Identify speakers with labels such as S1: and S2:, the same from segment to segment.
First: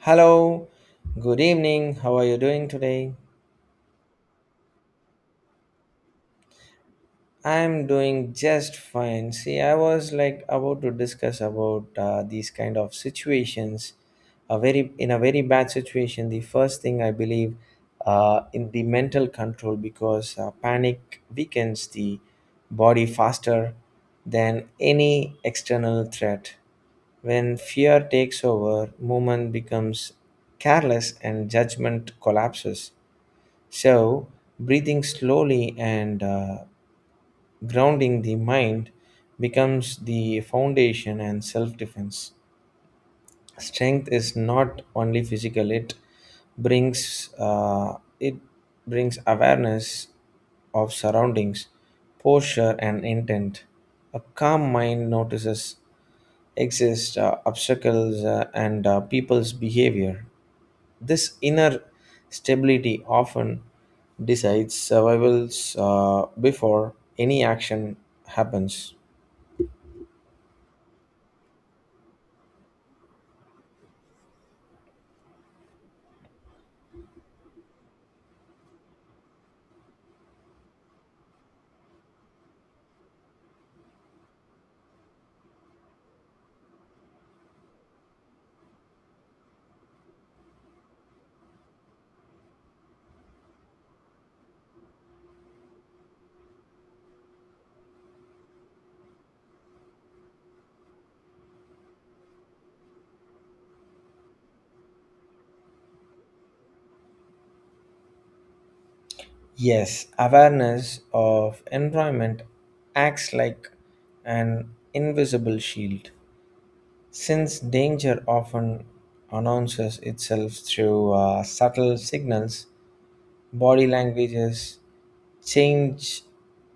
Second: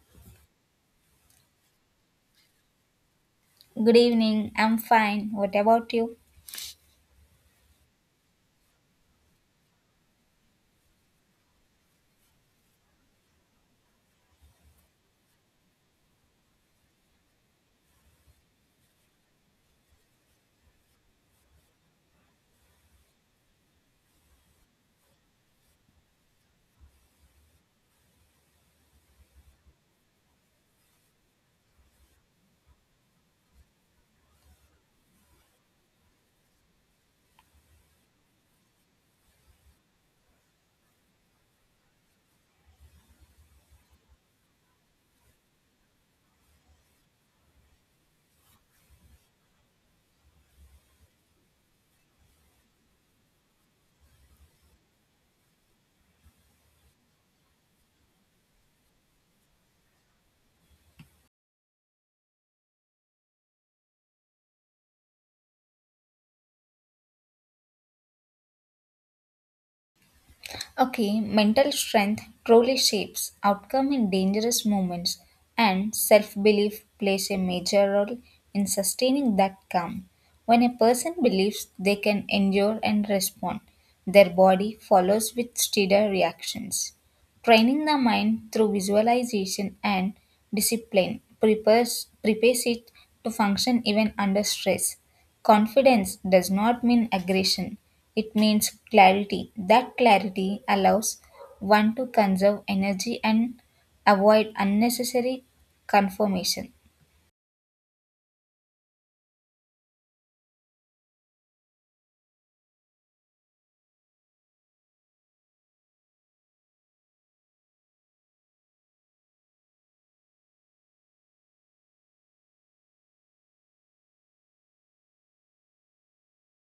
S1: Hello, good evening. How are you doing today?
S2: Good evening, I'm fine. What about you?
S1: I'm doing just fine. See, I was like about to discuss about these kind of situations. A very in a very bad situation, the first thing I believe in the mental control because panic weakens the body faster than any external threat. When fear takes over, movement becomes careless and judgment collapses. So, breathing slowly and grounding the mind becomes the foundation and self defense. Strength is not only physical, it brings it awareness of surroundings, posture and intent. A calm mind notices exist obstacles and people's behavior. This inner stability often decides survivals before any action happens.
S2: Okay, mental strength truly shapes outcome in dangerous moments, and self belief plays a major role in sustaining that calm. When a person believes they can endure and respond, their body follows with steadier reactions. Training the mind through visualization and discipline prepares it to function even under stress. Confidence does not mean aggression, it means clarity. That clarity allows one to conserve energy and avoid unnecessary conformation.
S1: Yes, awareness of environment acts like an invisible shield, since danger often announces itself through subtle signals, body languages, change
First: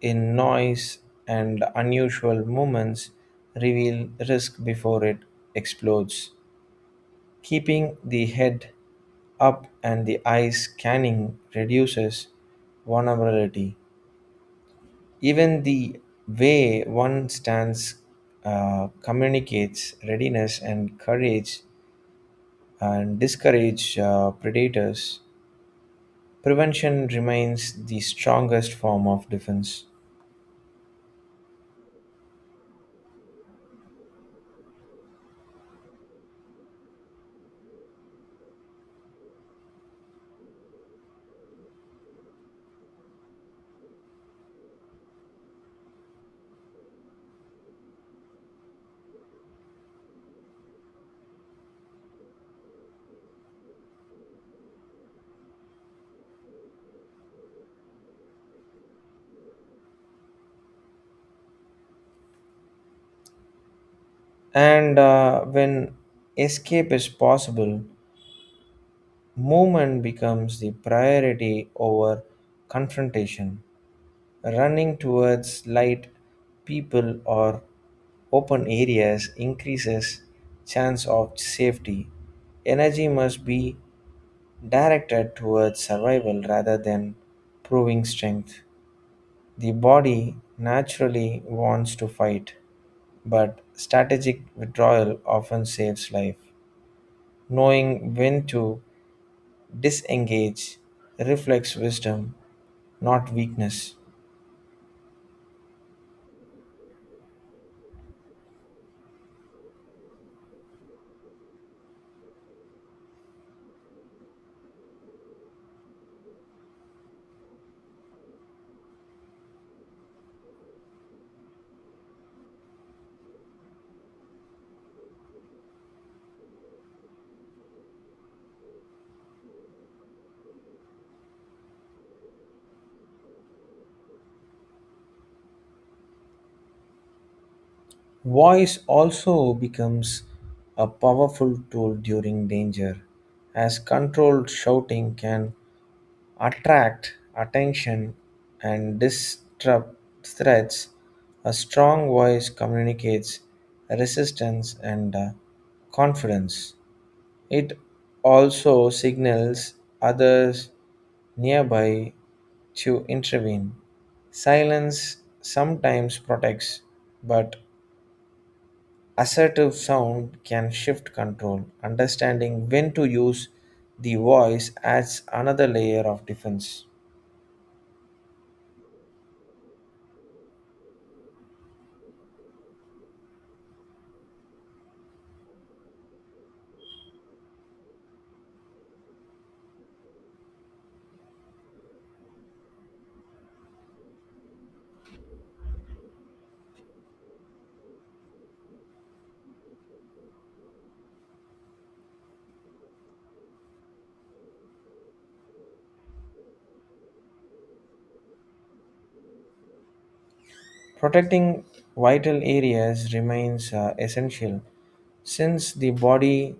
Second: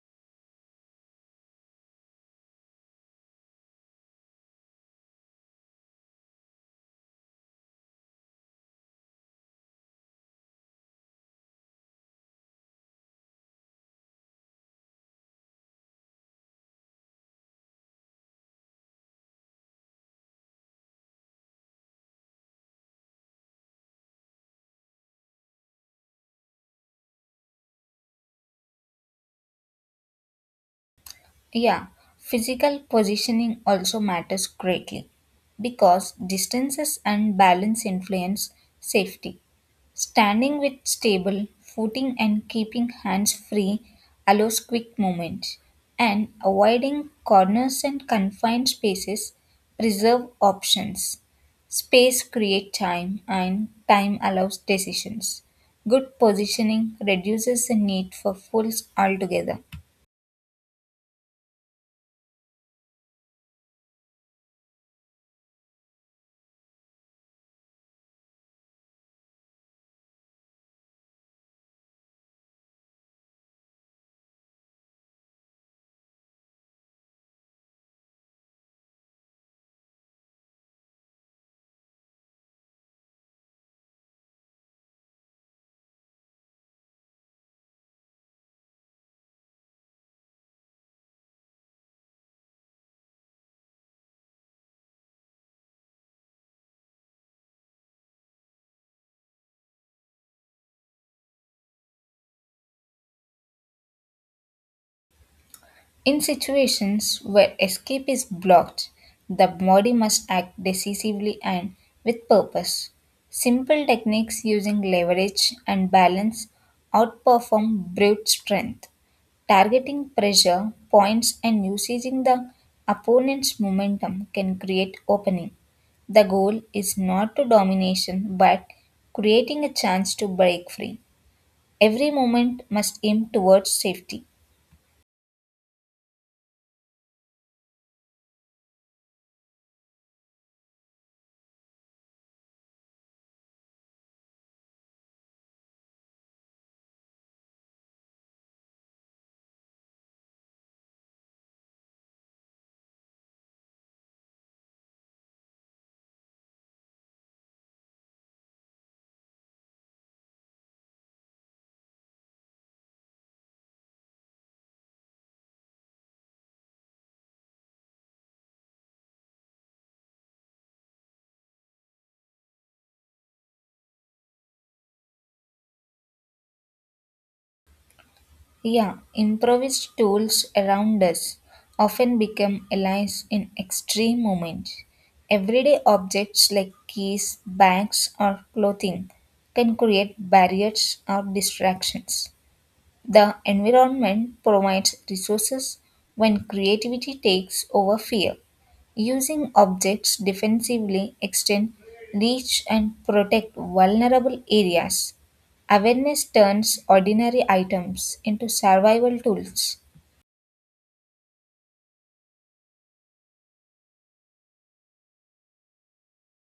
S1: in noise, and unusual movements reveal risk before it explodes. Keeping the head up and the eyes scanning reduces vulnerability. Even the way one stands communicates readiness and courage and discourage predators. Prevention remains the strongest form of defense.
S2: Yeah, physical positioning also matters greatly because distances and balance influence safety. Standing with stable footing and keeping hands free allows quick movement, and avoiding corners and confined spaces preserve options. Space creates time, and time allows decisions. Good positioning reduces the need for fools altogether.
S1: And When escape is possible, movement becomes the priority over confrontation. Running towards light, people, or open areas increases chance of safety. Energy must be directed towards survival rather than proving strength. The body naturally wants to fight, but strategic withdrawal often saves life. Knowing when to disengage reflects wisdom, not weakness.
S2: In situations where escape is blocked, the body must act decisively and with purpose. Simple techniques using leverage and balance outperform brute strength. Targeting pressure, points, and using the opponent's momentum can create opening. The goal is not to domination but creating a chance to break free. Every movement must aim towards safety.
S1: Voice also becomes a powerful tool during danger, as controlled shouting can attract attention and disrupt threats. A strong voice communicates resistance and confidence. It also signals others nearby to intervene. Silence sometimes protects, but assertive sound can shift control. Understanding when to use the voice adds another layer of defense.
S2: Yeah, improvised tools around us often become allies in extreme moments. Everyday objects like keys, bags, or clothing can create barriers or distractions. The environment provides resources when creativity takes over fear. Using objects defensively extend reach and protect vulnerable areas. Awareness turns ordinary items into survival tools.
S1: Protecting vital areas remains essential since the body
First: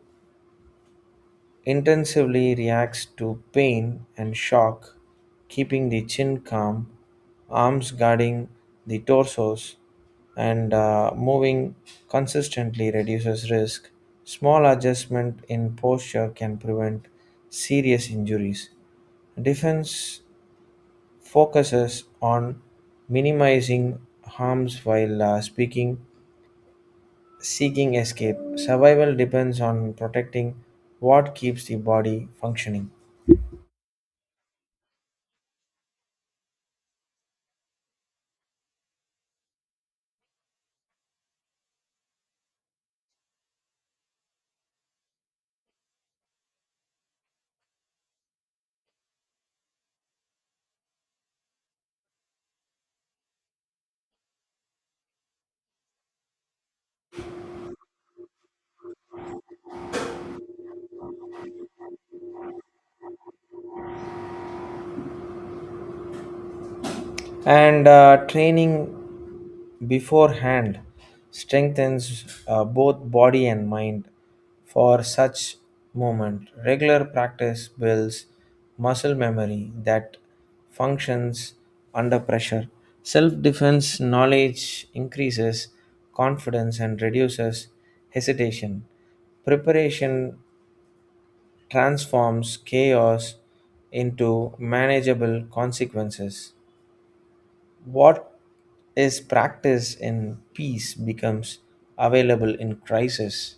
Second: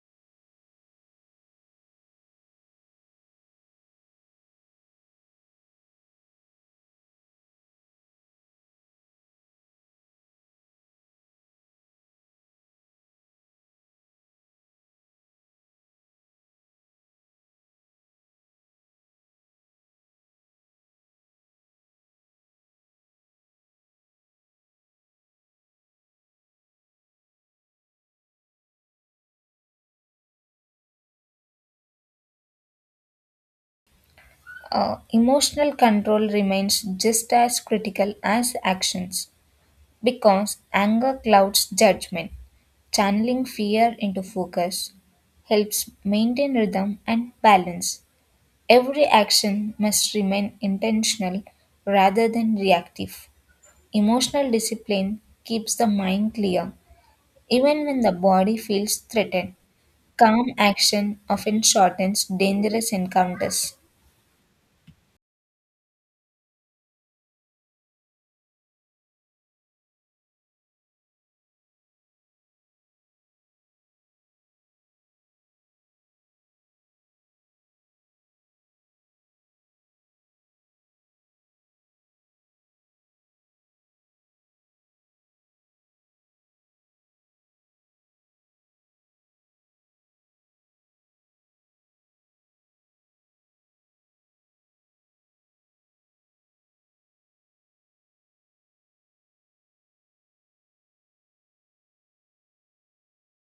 S1: intensively reacts to pain and shock, keeping the chin calm, arms guarding the torsos, and moving consistently reduces risk. Small adjustment in posture can prevent serious injuries. Defense focuses on minimizing harms while speaking, seeking escape. Survival depends on protecting what keeps the body functioning.
S2: Emotional control remains just as critical as actions. Because anger clouds judgment, channeling fear into focus helps maintain rhythm and balance. Every action must remain intentional rather than reactive. Emotional discipline keeps the mind clear even when the body feels threatened. Calm action often shortens dangerous encounters.
S1: And Training beforehand strengthens both body and mind for such moment. Regular practice builds muscle memory that functions under pressure. Self defense knowledge increases confidence and reduces hesitation. Preparation transforms chaos into manageable consequences. What is practiced in peace becomes available in crisis.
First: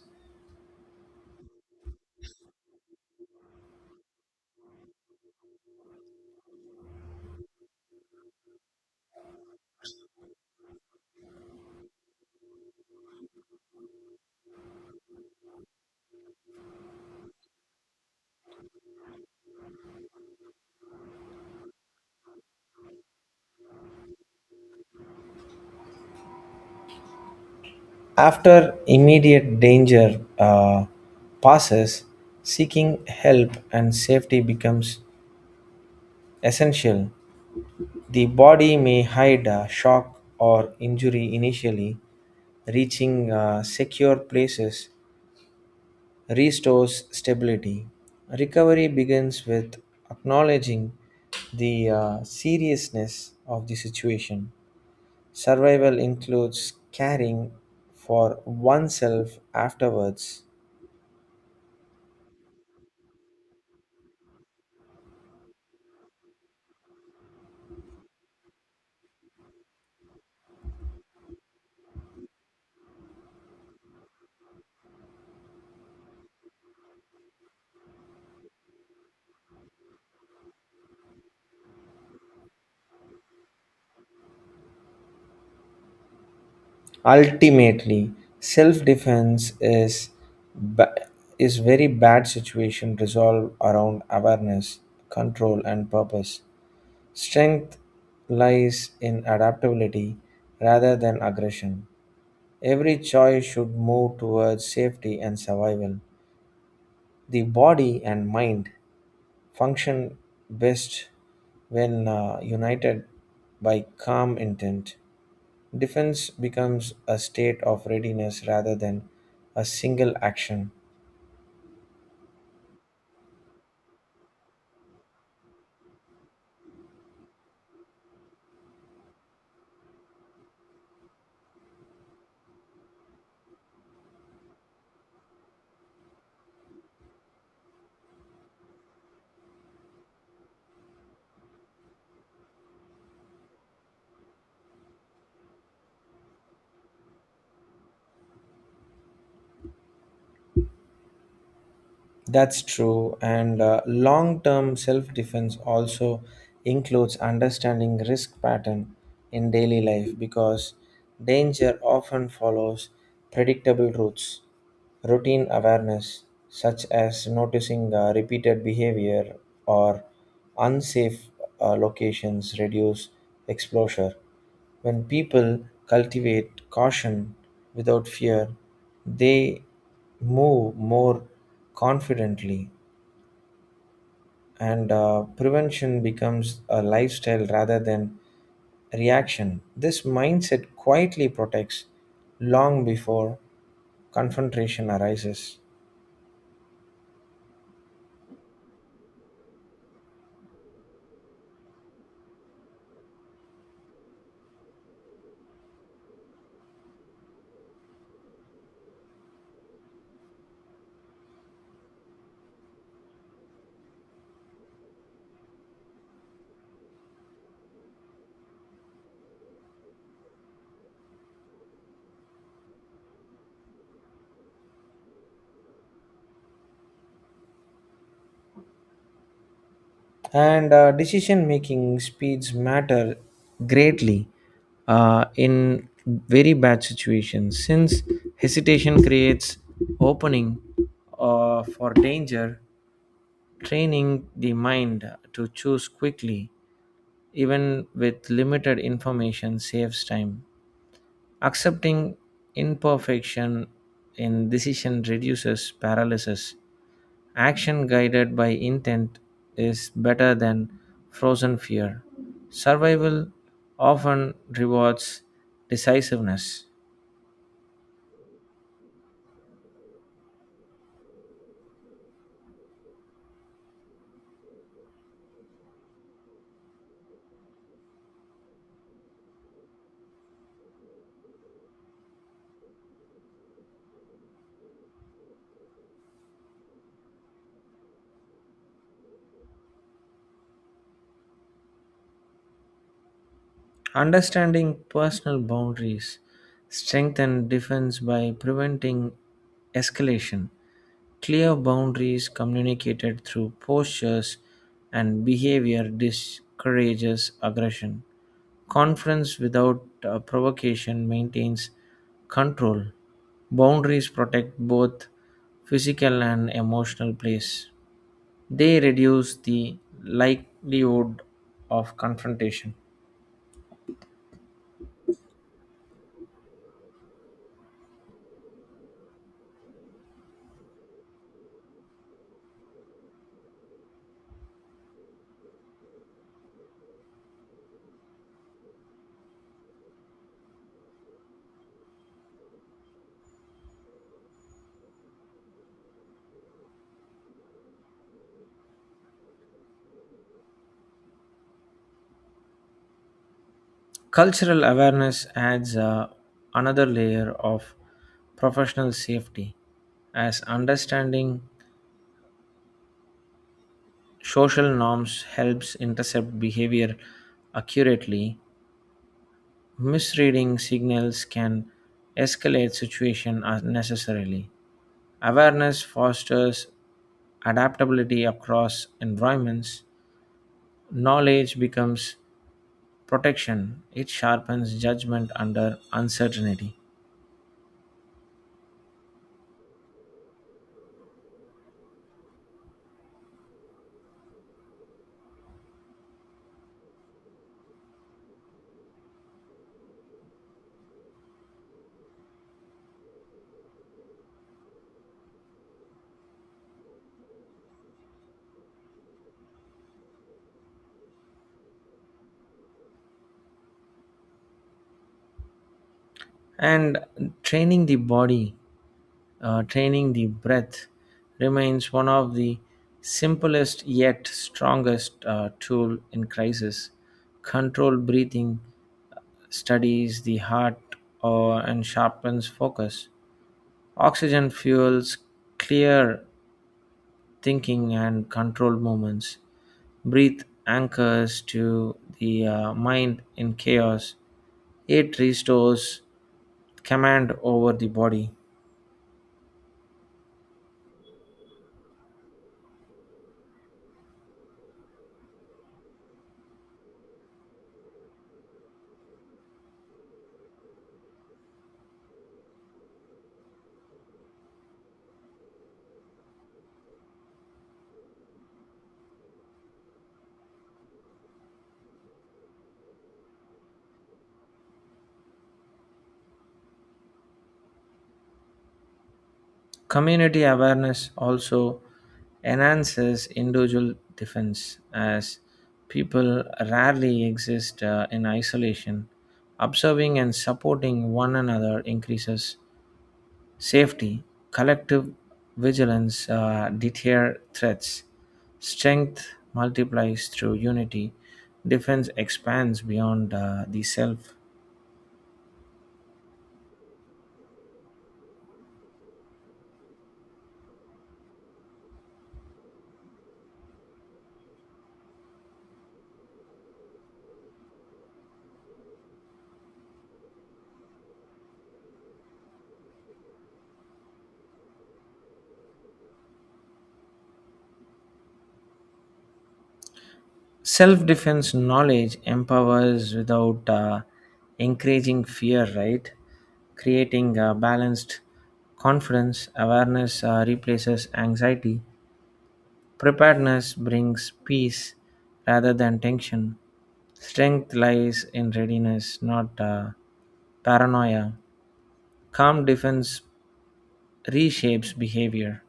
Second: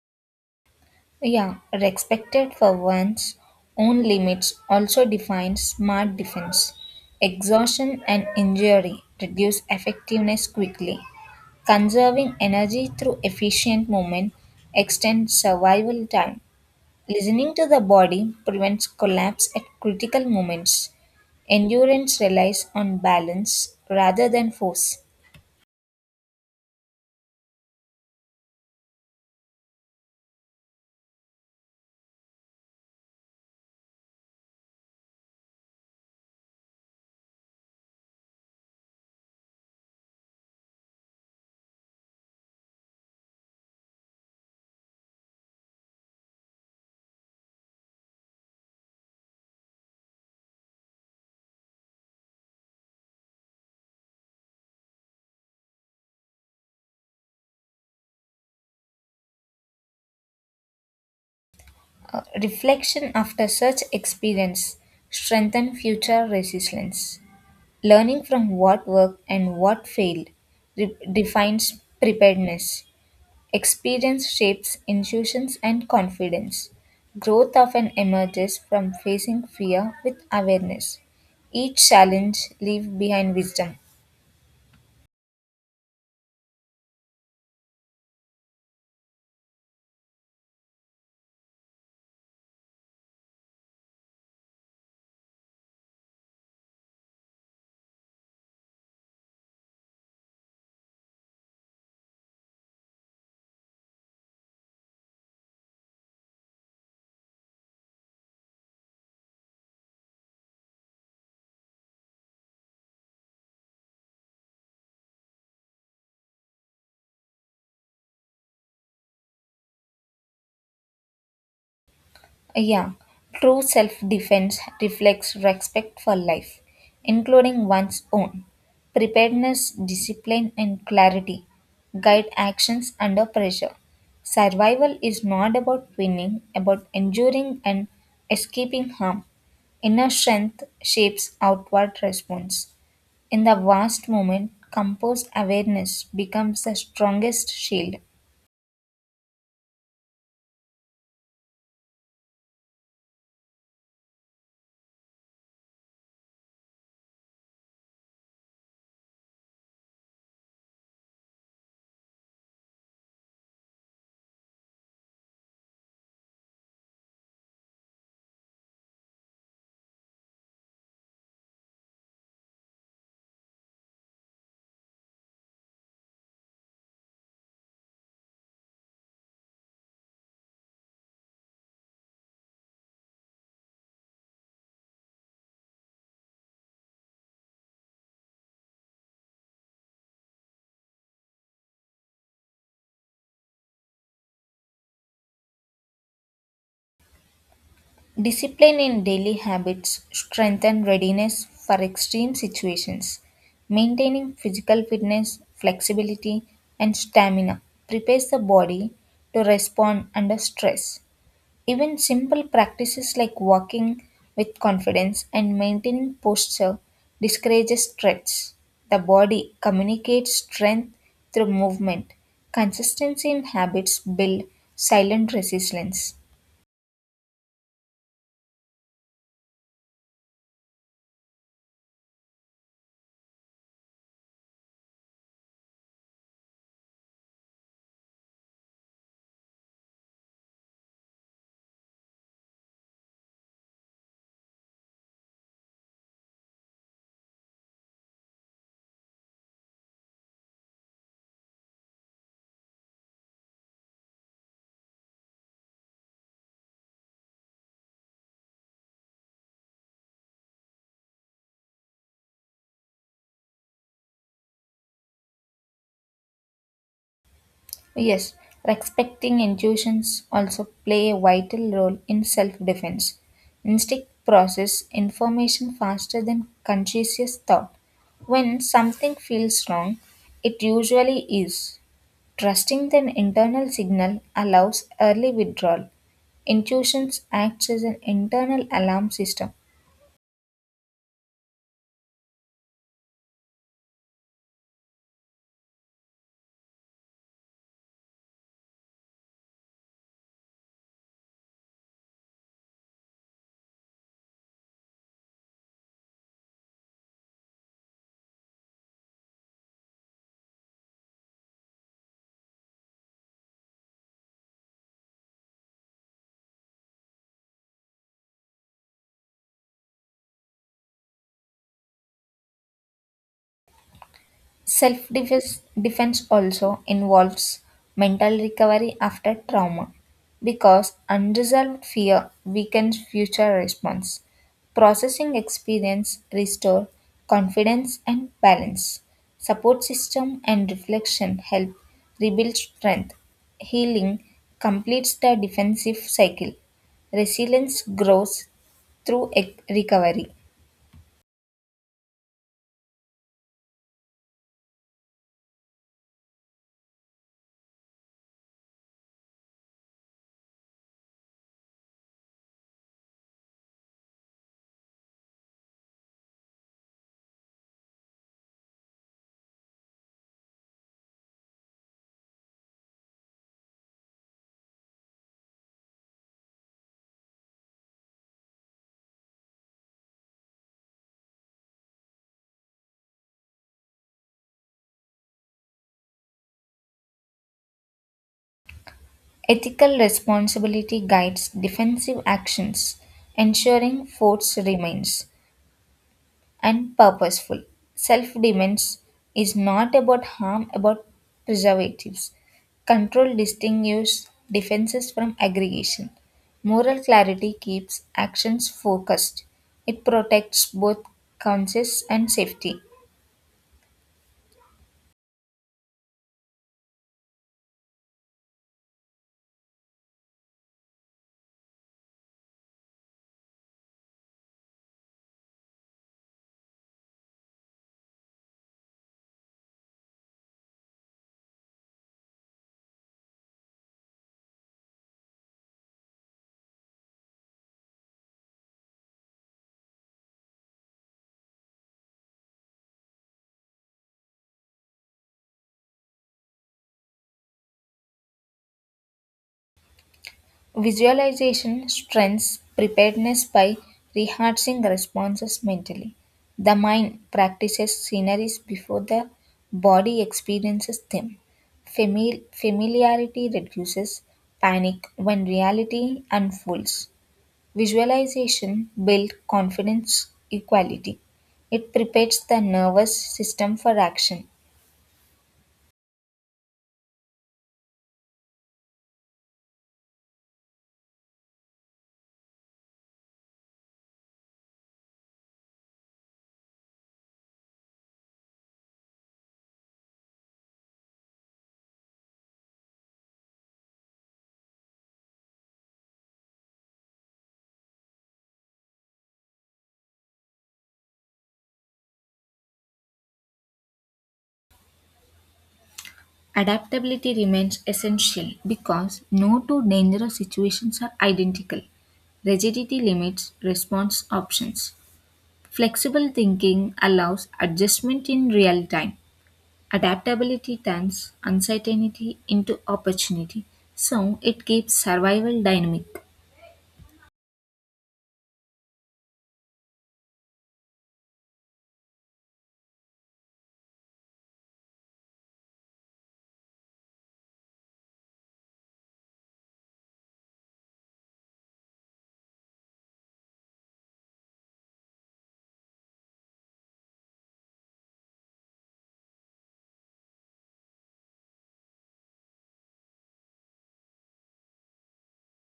S2: Yeah, respected for one's own limits also defines smart defense. Exhaustion and injury reduce effectiveness quickly. Conserving energy through efficient movement extends survival time. Listening to the body prevents collapse at critical moments. Endurance relies on balance rather than force.
S1: After immediate danger passes, seeking help and safety becomes essential. The body may hide a shock or injury initially, reaching secure places restores stability. Recovery begins with acknowledging the seriousness of the situation. Survival includes caring for oneself afterwards.
S2: Reflection after such experience strengthens future resilience. Learning from what worked and what failed defines preparedness. Experience shapes intuitions and confidence. Growth often emerges from facing fear with awareness. Each challenge leaves behind wisdom.
S1: Ultimately, self-defense ba- is very bad situation resolved around awareness, control, and purpose. Strength lies in adaptability rather than aggression. Every choice should move towards safety and survival. The body and mind function best when united by calm intent. Defense becomes a state of readiness rather than a single action.
S2: Yeah, true self defense reflects respect for life, including one's own. Preparedness, discipline, and clarity guide actions under pressure. Survival is not about winning, about enduring and escaping harm. Inner strength shapes outward response. In the vast moment, composed awareness becomes the strongest shield.
S1: That's true, and long-term self-defense also includes understanding risk pattern in daily life because danger often follows predictable routes. Routine awareness, such as noticing repeated behavior or unsafe locations, reduce exposure. When people cultivate caution without fear, they move more confidently, and prevention becomes a lifestyle rather than reaction. This mindset quietly protects long before confrontation arises.
S2: Discipline in daily habits strengthen readiness for extreme situations. Maintaining physical fitness, flexibility, and stamina prepares the body to respond under stress. Even simple practices like walking with confidence and maintaining posture discourages stress. The body communicates strength through movement. Consistency in habits build silent resilience.
S1: And Decision making speeds matter greatly in very bad situations since hesitation creates opening for danger. Training the mind to choose quickly even with limited information saves time. Accepting imperfection in decision reduces paralysis. Action guided by intent is better than frozen fear. Survival often rewards decisiveness.
S2: Yes, respecting intuitions also play a vital role in self-defense. Instinct process information faster than conscious thought. When something feels wrong, it usually is. Trusting the internal signal allows early withdrawal. Intuitions acts as an internal alarm system.
S1: Understanding personal boundaries, strength and defense by preventing escalation, clear boundaries communicated through postures and behavior discourages aggression. Conference without provocation maintains control. Boundaries protect both physical and emotional place. They reduce the likelihood of confrontation.
S2: Self defense also involves mental recovery after trauma because unresolved fear weakens future response. Processing experience restore confidence and balance. Support system and reflection help rebuild strength. Healing completes the defensive cycle. Resilience grows through recovery.
S1: Cultural awareness adds another layer of professional safety, as understanding social norms helps intercept behavior accurately. Misreading signals can escalate situation unnecessarily. Awareness fosters adaptability across environments. Knowledge becomes protection. It sharpens judgment under uncertainty.
S2: Ethical responsibility guides defensive actions, ensuring force remains and purposeful. Self defense is not about harm, about preservatives. Control distinguishes defenses from aggregation. Moral clarity keeps actions focused. It protects both conscience and safety.
S1: And training the body, training the breath remains one of the simplest yet strongest tool in crisis. Controlled breathing studies the heart and sharpens focus. Oxygen fuels clear thinking and controlled movements. Breathe anchors to the mind in chaos. It restores command over the body.
S2: Visualization strengthens preparedness by rehearsing responses mentally. The mind practices sceneries before the body experiences them. Familiarity reduces panic when reality unfolds. Visualization builds confidence equality. It prepares the nervous system for action.
S1: Community awareness also enhances individual defense as people rarely exist in isolation. Observing and supporting one another increases safety, collective vigilance deter threats, strength multiplies through unity, defense expands beyond the self.
S2: Adaptability remains essential because no two dangerous situations are identical. Rigidity limits response options. Flexible thinking allows adjustment in real time. Adaptability turns uncertainty into opportunity, so it keeps survival dynamic.
S1: Self defense knowledge empowers without encouraging fear, right? Creating balanced confidence, awareness replaces anxiety. Preparedness brings peace rather than tension. Strength lies in readiness, not paranoia. Calm defense reshapes behavior.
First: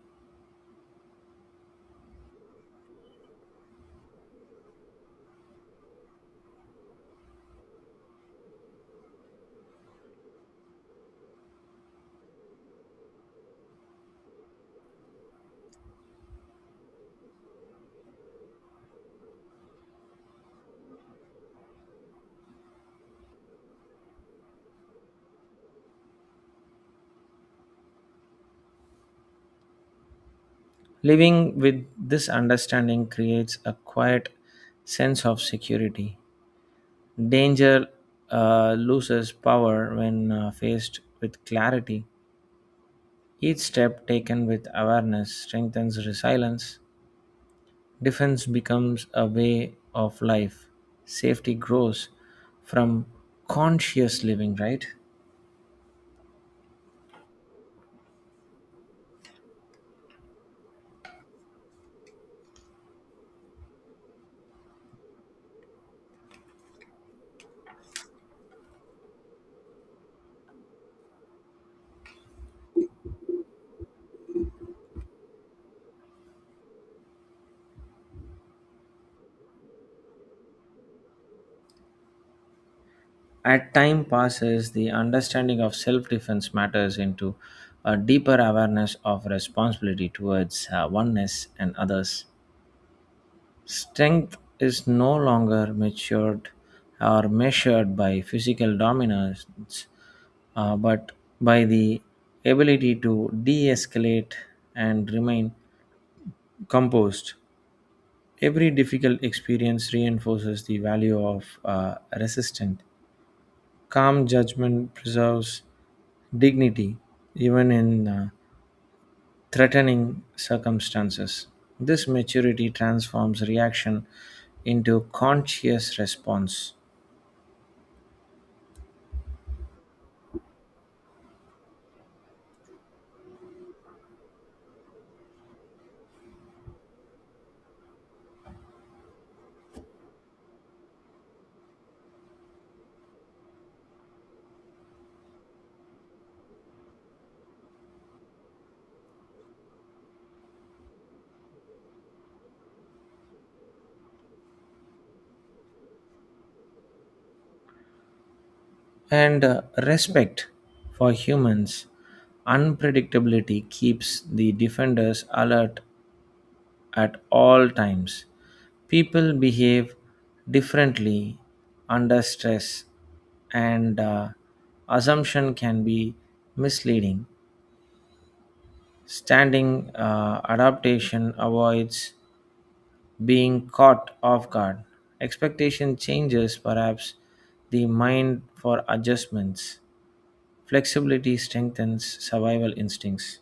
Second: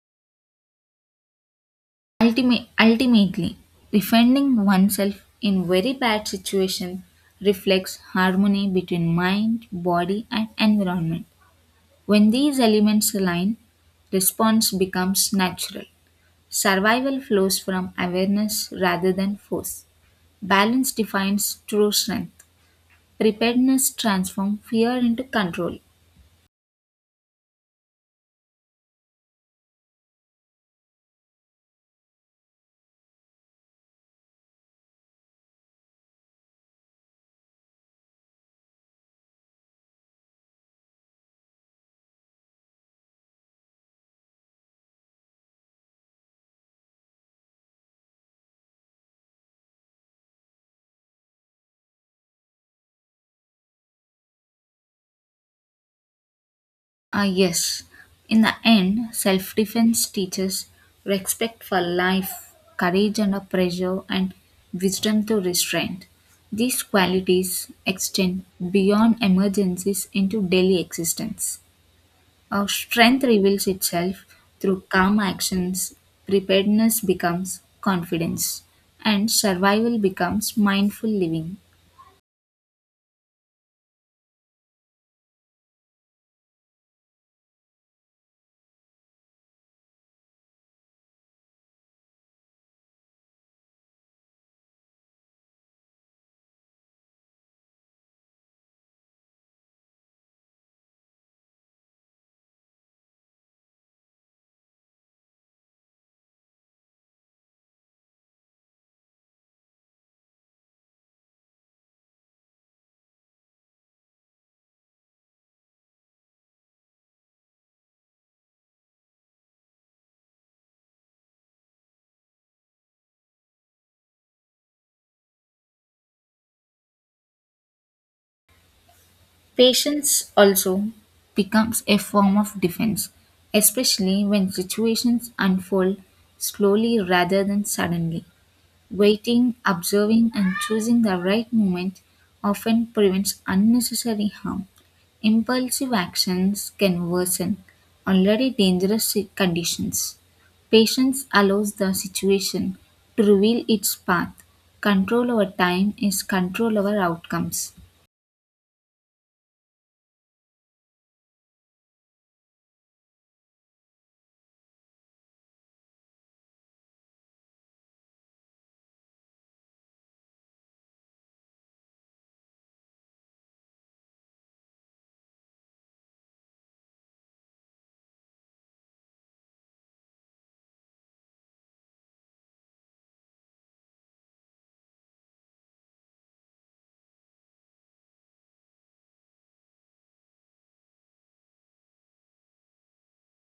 S2: Ultimately, defending oneself in very bad situations reflects harmony between mind, body, and environment. When these elements align, response becomes natural. Survival flows from awareness rather than force. Balance defines true strength. Preparedness transforms fear into control.
S1: Living with this understanding creates a quiet sense of security. Danger loses power when faced with clarity. Each step taken with awareness strengthens resilience. Defense becomes a way of life. Safety grows from conscious living, right?
S2: Ah, yes. In the end, self defense teaches respect for life, courage under pressure, and wisdom to restraint. These qualities extend beyond emergencies into daily existence. Our strength reveals itself through calm actions, preparedness becomes confidence, and survival becomes mindful living.
S1: As time passes, the understanding of self defense matters into a deeper awareness of responsibility towards oneness and others. Strength is no longer matured or measured by physical dominance, but by the ability to de escalate and remain composed. Every difficult experience reinforces the value of resistance. Calm judgment preserves dignity even in threatening circumstances. This maturity transforms reaction into conscious response.
S2: Patience also becomes a form of defense, especially when situations unfold slowly rather than suddenly. Waiting, observing, and choosing the right moment often prevents unnecessary harm. Impulsive actions can worsen already dangerous conditions. Patience allows the situation to reveal its path. Control over time is control over outcomes.
S1: And respect for humans, unpredictability keeps the defenders alert at all times. People behave differently under stress, and assumption can be misleading. Standing adaptation avoids being caught off guard. Expectation changes, perhaps, the mind for adjustments. Flexibility strengthens survival instincts.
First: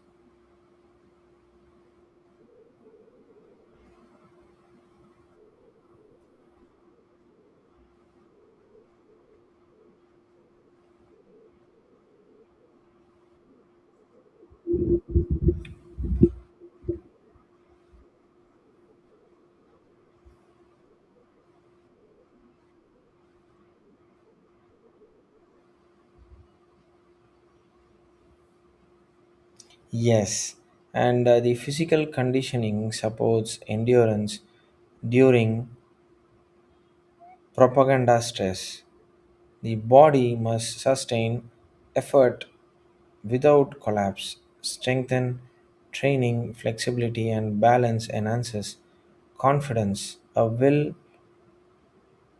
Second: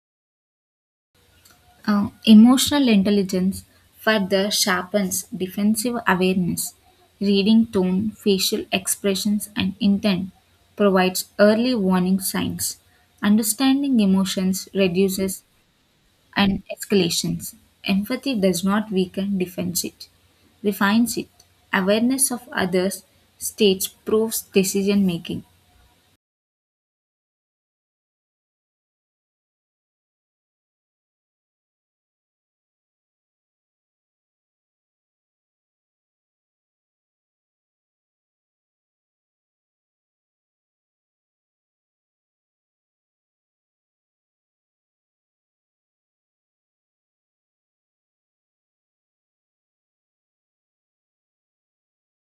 S2: Emotional intelligence further sharpens defensive awareness. Reading tone, facial expressions, and intent provides early warning signs. Understanding emotions reduces and escalations. Empathy does not weaken, defends it, refines it. Awareness of others' states proves decision making.
S1: Yes, and the physical conditioning supports endurance during propaganda stress. The body must sustain effort without collapse. Strengthen training, flexibility, and balance enhances confidence. A well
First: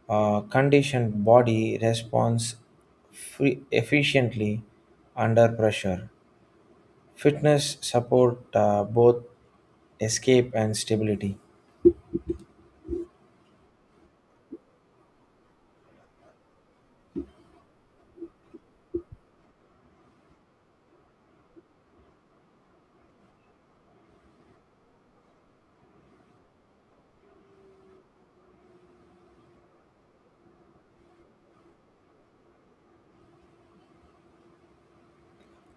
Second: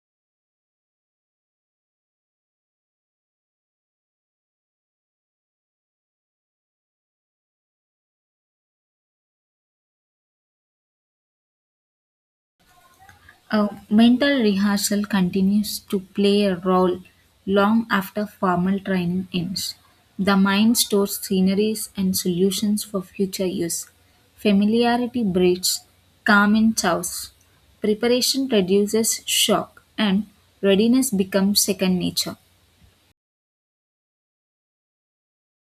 S1: conditioned body responds efficiently under pressure. Fitness support both escape and stability.
S2: A mental rehearsal continues to play a role long after formal training ends. The mind stores sceneries and solutions for future use. Familiarity breeds calm in chaos. Preparation reduces shock, and readiness becomes second nature.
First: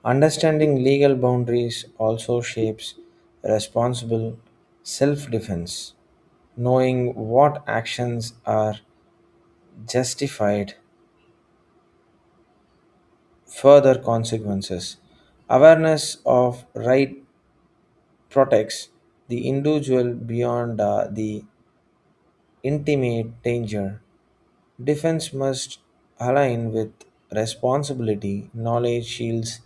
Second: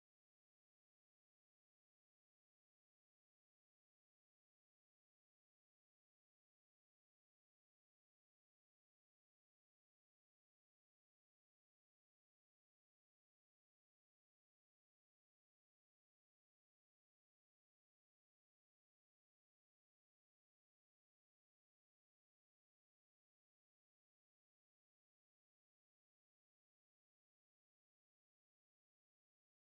S1: Understanding legal boundaries also shapes responsible self defense. Knowing what actions are justified, further consequences. Awareness of right protects the individual beyond the intimate danger. Defense must align with responsibility, knowledge shields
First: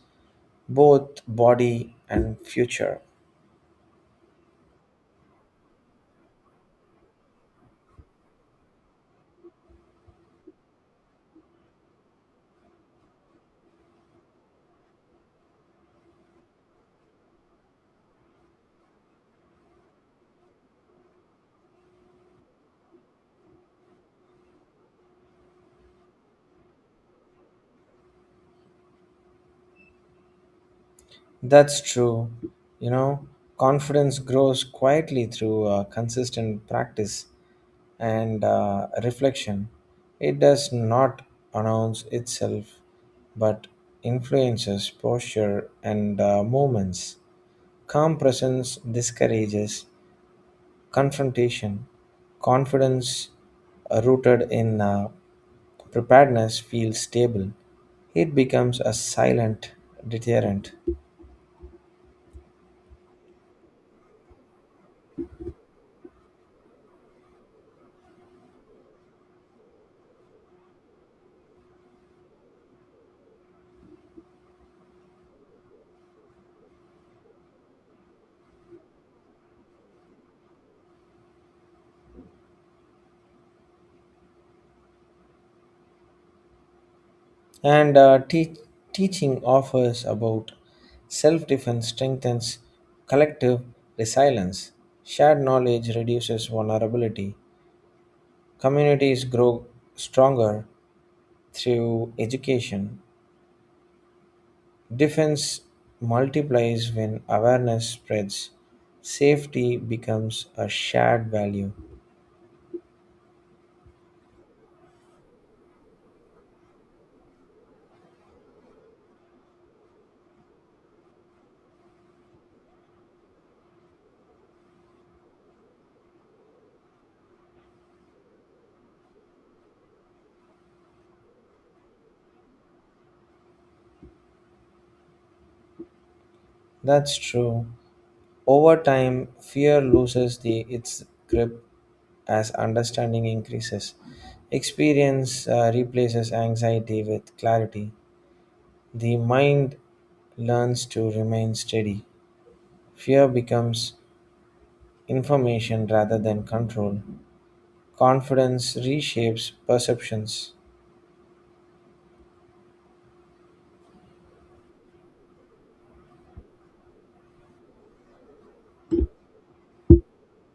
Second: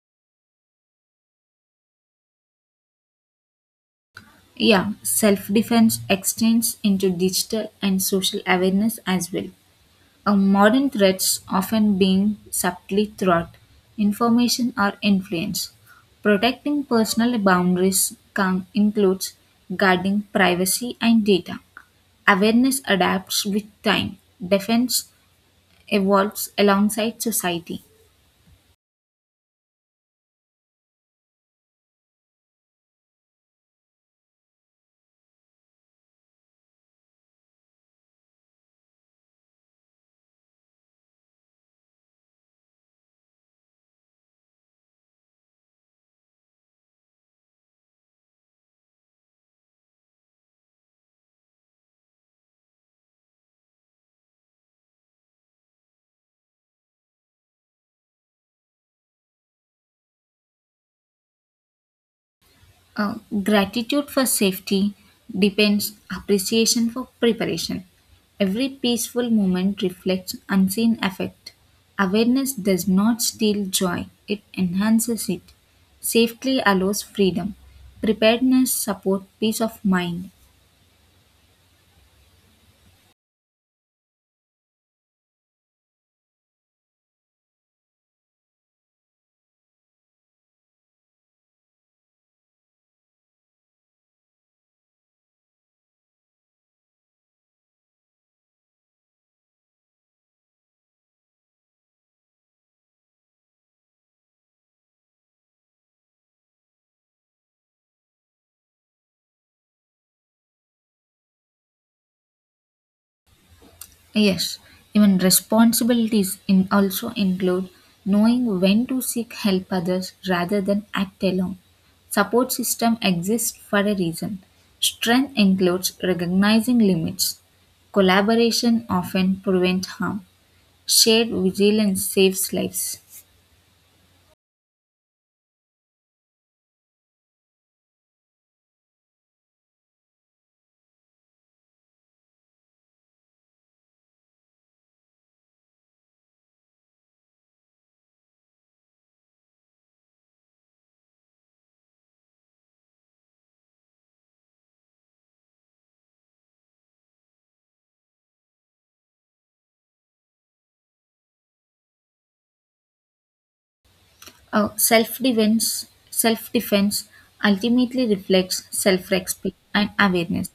S1: both body and future.
S2: Yeah, self defense extends into digital and social awareness as well. Modern threats often being subtly throughout information or influence. Protecting personal boundaries can, includes guarding privacy and data. Awareness adapts with time, defense evolves alongside society.
S1: That's true. You know, confidence grows quietly through consistent practice and reflection. It does not announce itself but influences posture and movements. Calm presence discourages confrontation. Confidence rooted in preparedness feels stable, it becomes a silent deterrent.
S2: Uh, Gratitude for safety depends appreciation for preparation. Every peaceful moment reflects unseen effort. Awareness does not steal joy, it enhances it. Safety allows freedom. Preparedness supports peace of mind.
S1: And uh, te- Teaching offers about self defense strengthens collective resilience. Shared knowledge reduces vulnerability. Communities grow stronger through education. Defense multiplies when awareness spreads. Safety becomes a shared value.
S2: Yes, even responsibilities in also include knowing when to seek help others rather than act alone. Support system exists for a reason. Strength includes recognizing limits. Collaboration often prevents harm. Shared vigilance saves lives.
S1: That's true. Over time, fear loses its grip as understanding increases. Experience replaces anxiety with clarity. The mind learns to remain steady. Fear becomes information rather than control. Confidence reshapes perceptions.
S2: Self-defense ultimately reflects self-respect and awareness.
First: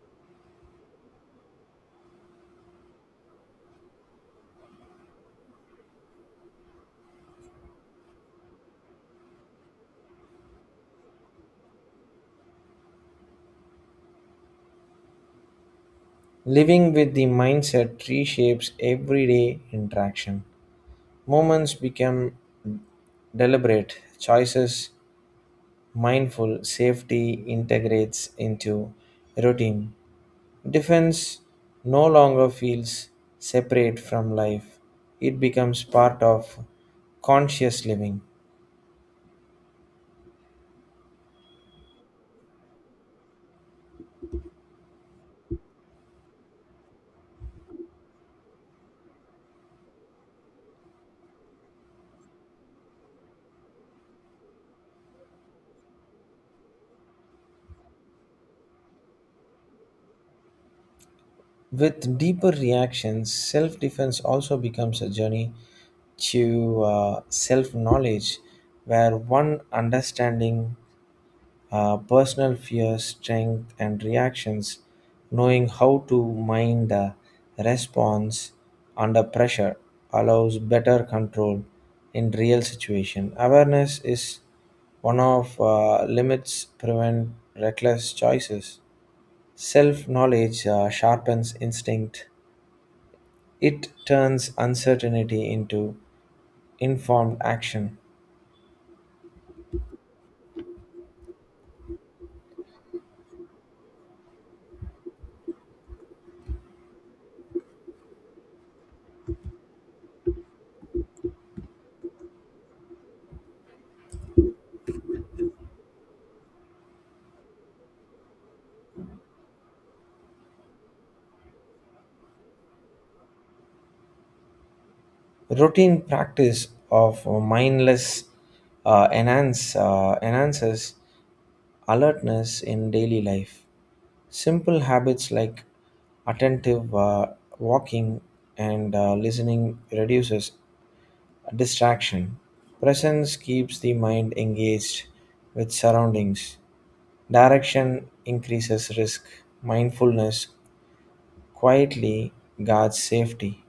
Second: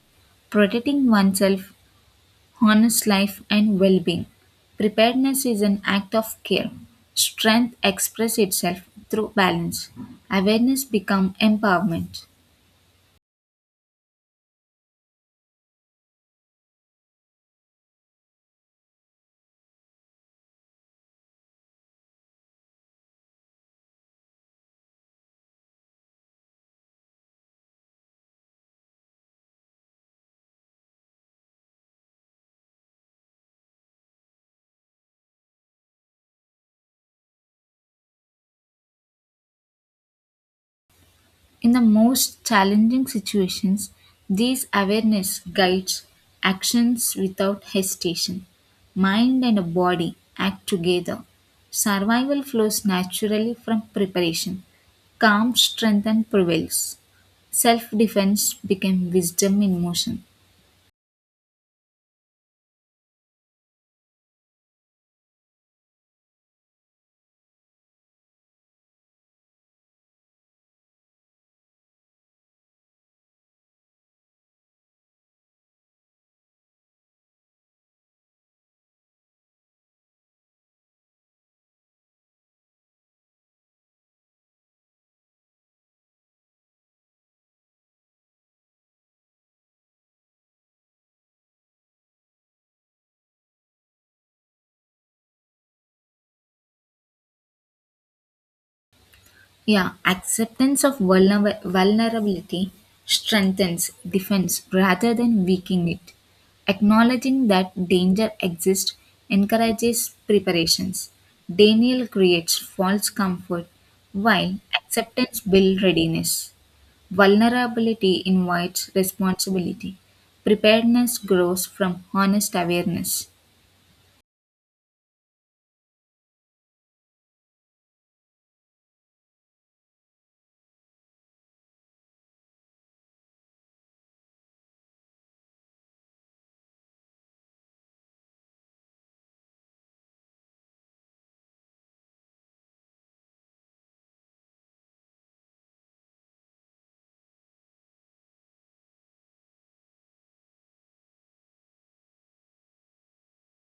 S2: Protecting oneself honest life, and well being. Preparedness is an act of care. Strength expresses itself through balance. Awareness becomes empowerment.
S1: Living with the mindset reshapes everyday interaction. Moments become deliberate, choices. Mindful safety integrates into routine. Defense no longer feels separate from life, it becomes part of conscious living.
S2: In the most challenging situations, this awareness guides actions without hesitation. Mind and body act together. Survival flows naturally from preparation. Calm strength and prevails. Self defense became wisdom in motion.
S1: With deeper reactions, self defense also becomes a journey to self knowledge where one understanding personal fears, strength, and reactions, knowing how to mind the response under pressure allows better control in real situation. Awareness is one of limits prevent reckless choices. Self knowledge sharpens instinct. It turns uncertainty into informed action.
S2: Yeah, acceptance of vulnerability strengthens defense rather than weakening it. Acknowledging that danger exists encourages preparations. Denial creates false comfort, while acceptance builds readiness. Vulnerability invites responsibility. Preparedness grows from honest awareness.
S1: Routine practice of mindless enhances alertness in daily life. Simple habits like attentive walking and listening reduces distraction. Presence keeps the mind engaged with surroundings. Direction increases risk. Mindfulness quietly guards safety.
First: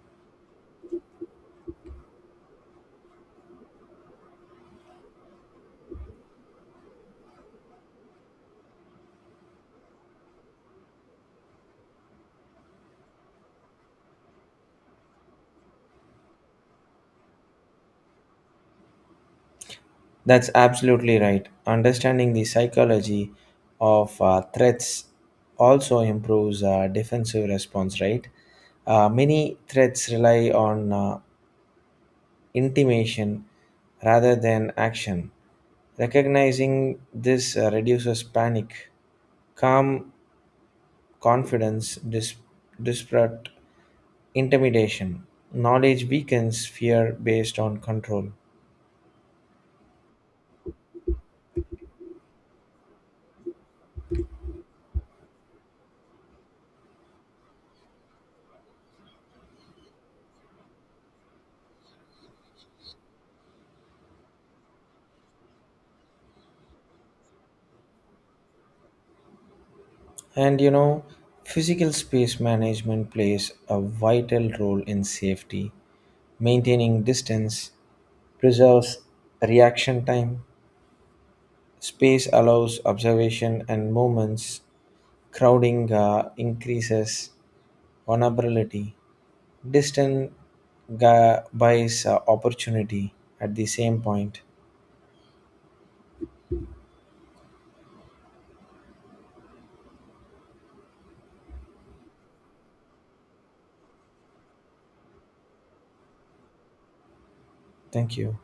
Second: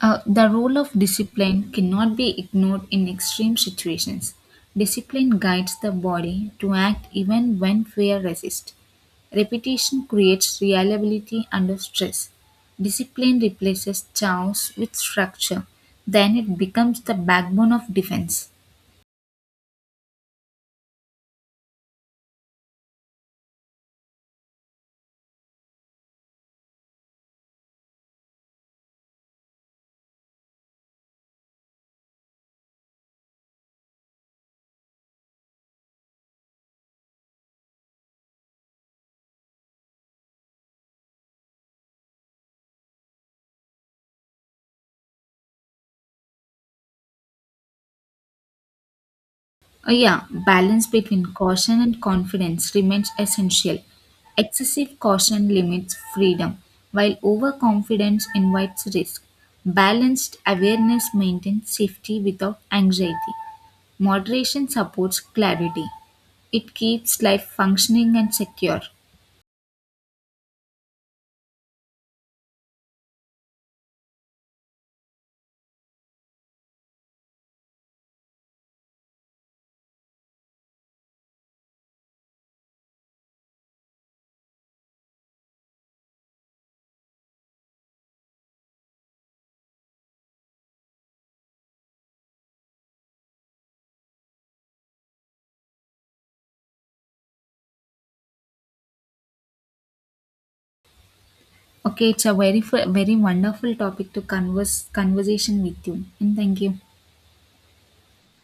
S2: The role of discipline cannot be ignored in extreme situations. Discipline guides the body to act even when fear resists. Repetition creates reliability under stress. Discipline replaces chaos with structure, then it becomes the backbone of defense.
S1: That's absolutely right. Understanding the psychology of threats also improves defensive response, right? Many threats rely on intimation rather than action. Recognizing this reduces panic, calm confidence, disparate intimidation. Knowledge weakens fear based on control.
S2: Yeah, balance between caution and confidence remains essential. Excessive caution limits freedom, while overconfidence invites risk. Balanced awareness maintains safety without anxiety. Moderation supports clarity. It keeps life functioning and secure.
S1: And you know, physical space management plays a vital role in safety. Maintaining distance preserves reaction time. Space allows observation and movements. Crowding increases vulnerability. Distance buys opportunity at the same point.
S2: Okay, it's a very wonderful topic to converse conversation with you. And thank you.
S1: Thank you.